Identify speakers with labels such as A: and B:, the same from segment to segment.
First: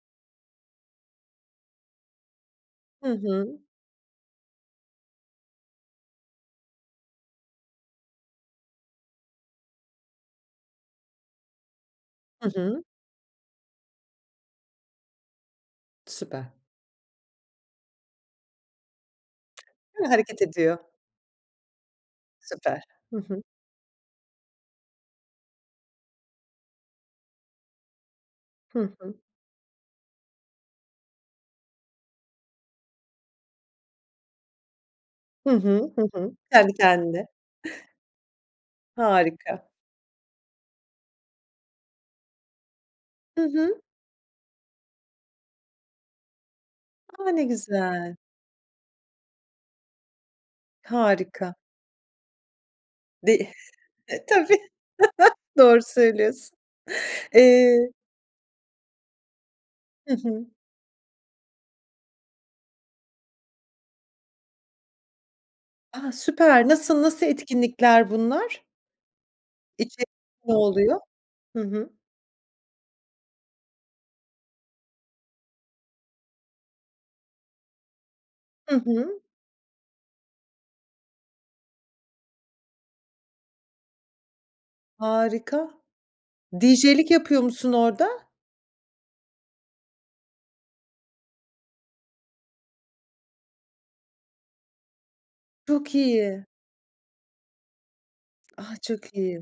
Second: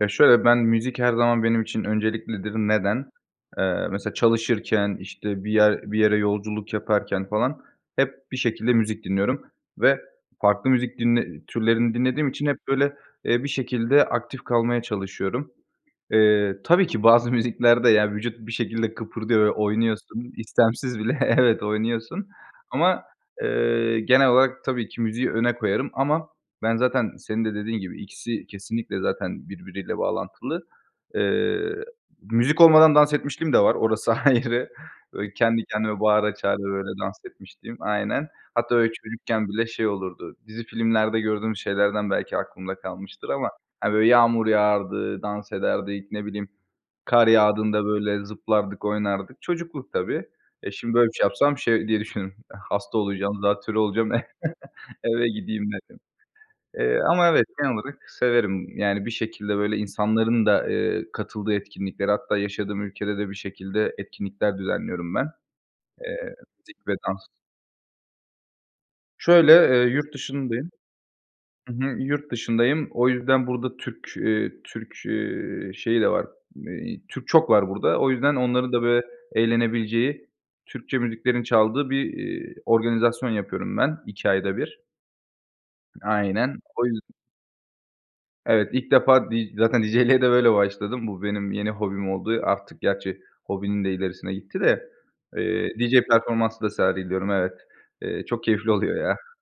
A: Ya şöyle, ben müzik her zaman benim için önceliklidir.
B: Hı
A: Neden?
B: hı.
A: Eee, mesela çalışırken, işte, bir yer bir yere yolculuk yaparken falan, hep bir şekilde müzik dinliyorum. Ve farklı müzik dinle türlerini dinlediğim için,
B: Hı
A: hep
B: hı.
A: böyle, eee, bir şekilde aktif kalmaya çalışıyorum. Eee,
B: Süper.
A: tabii ki bazı müziklerde, yani, vücut bir şekilde kıpırdıyor ve
B: Hı,
A: oynuyorsun.
B: hareket ediyor.
A: İstemsiz bile Evet oynuyorsun.
B: Süper.
A: Ama,
B: Hı hı.
A: eee, genel olarak, tabii ki müziği öne koyarım. Ama ben zaten, senin de dediğin gibi, ikisi
B: Hı
A: kesinlikle
B: hı.
A: zaten birbiriyle bağlantılı. Eee, müzik olmadan dans etmişliğim de var, orası ayrı. Böyle,
B: Hı
A: kendi
B: hı.
A: kendime
B: Hı hı.
A: bağıra çağıra,
B: Kendi
A: böyle dans
B: kendine.
A: etmişliğim Aynen. Hatta, böyle, çocukken bile
B: Harika.
A: şey olurdu, dizi filmlerde gördüğümüz şeylerden belki aklımda kalmıştır
B: Hı
A: ama,
B: hı.
A: hani, böyle yağmur yağardı, dans ederdik, ne bileyim, kar
B: A ne
A: yağdığında,
B: güzel.
A: böyle, zıplardık, oynardık. Çocukluk tabii. Eee, şimdi böyle bir şey
B: Harika.
A: yapsam, şey diye düşünürüm, "Hasta
B: D
A: olacağım,
B: eh
A: zatürre olacağım."
B: E tabii.
A: eve gideyim
B: Doğru
A: derim.
B: söylüyorsun.
A: Eee, ama evet, genel
B: Eee
A: olarak severim. Yani bir şekilde böyle
B: Hı hı.
A: insanların da, eee, katıldığı etkinliklere hatta yaşadığım ülkede de bir şekilde etkinlikler düzenliyorum ben.
B: A
A: Eee,
B: süper.
A: müzik ve
B: Nasıl, nasıl
A: dans.
B: etkinlikler bunlar?
A: Şöyle, eee,
B: İçerik
A: yurt
B: ne
A: dışındayım
B: oluyor? Hı
A: Hı
B: hı.
A: hı. Yurt dışındayım, o yüzden burada Türk, eee, Türk, eee, şeyi de var, eee, Türk çok var burada. O yüzden, onların
B: Hı
A: da böyle
B: hı.
A: eğlenebileceği, Türkçe müziklerin çaldığı bir, iii, organizasyon yapıyorum ben, iki ayda bir.
B: Harika.
A: Aynen. O yüz
B: DJ'lik yapıyor musun orada?
A: Evet. İlk defa, d zaten DJ´liğe de böyle başladım. Bu benim yeni hobim oldu. Artık, gerçi hobinin de ilerisine gitti de. Eee,
B: Çok
A: DJ
B: iyi.
A: performansı da sergiliyorum, evet. Eee, çok
B: A
A: keyifli oluyor
B: çok
A: ya.
B: iyi.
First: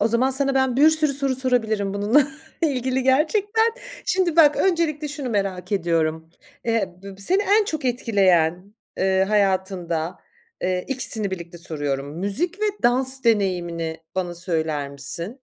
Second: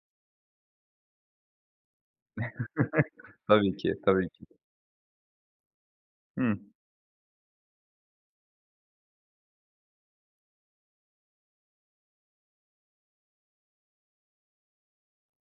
B: O zaman, sana ben bir sürü soru sorabilirim bununla ilgili gerçekten.
A: Tabii ki, tabii
B: Şimdi
A: ki.
B: bak, öncelikle şunu merak ediyorum.
A: Hı.
B: Eee, b b seni en çok etkileyen, eee, hayatında, eee, ikisini birlikte soruyorum müzik ve dans deneyimini bana söyler misin?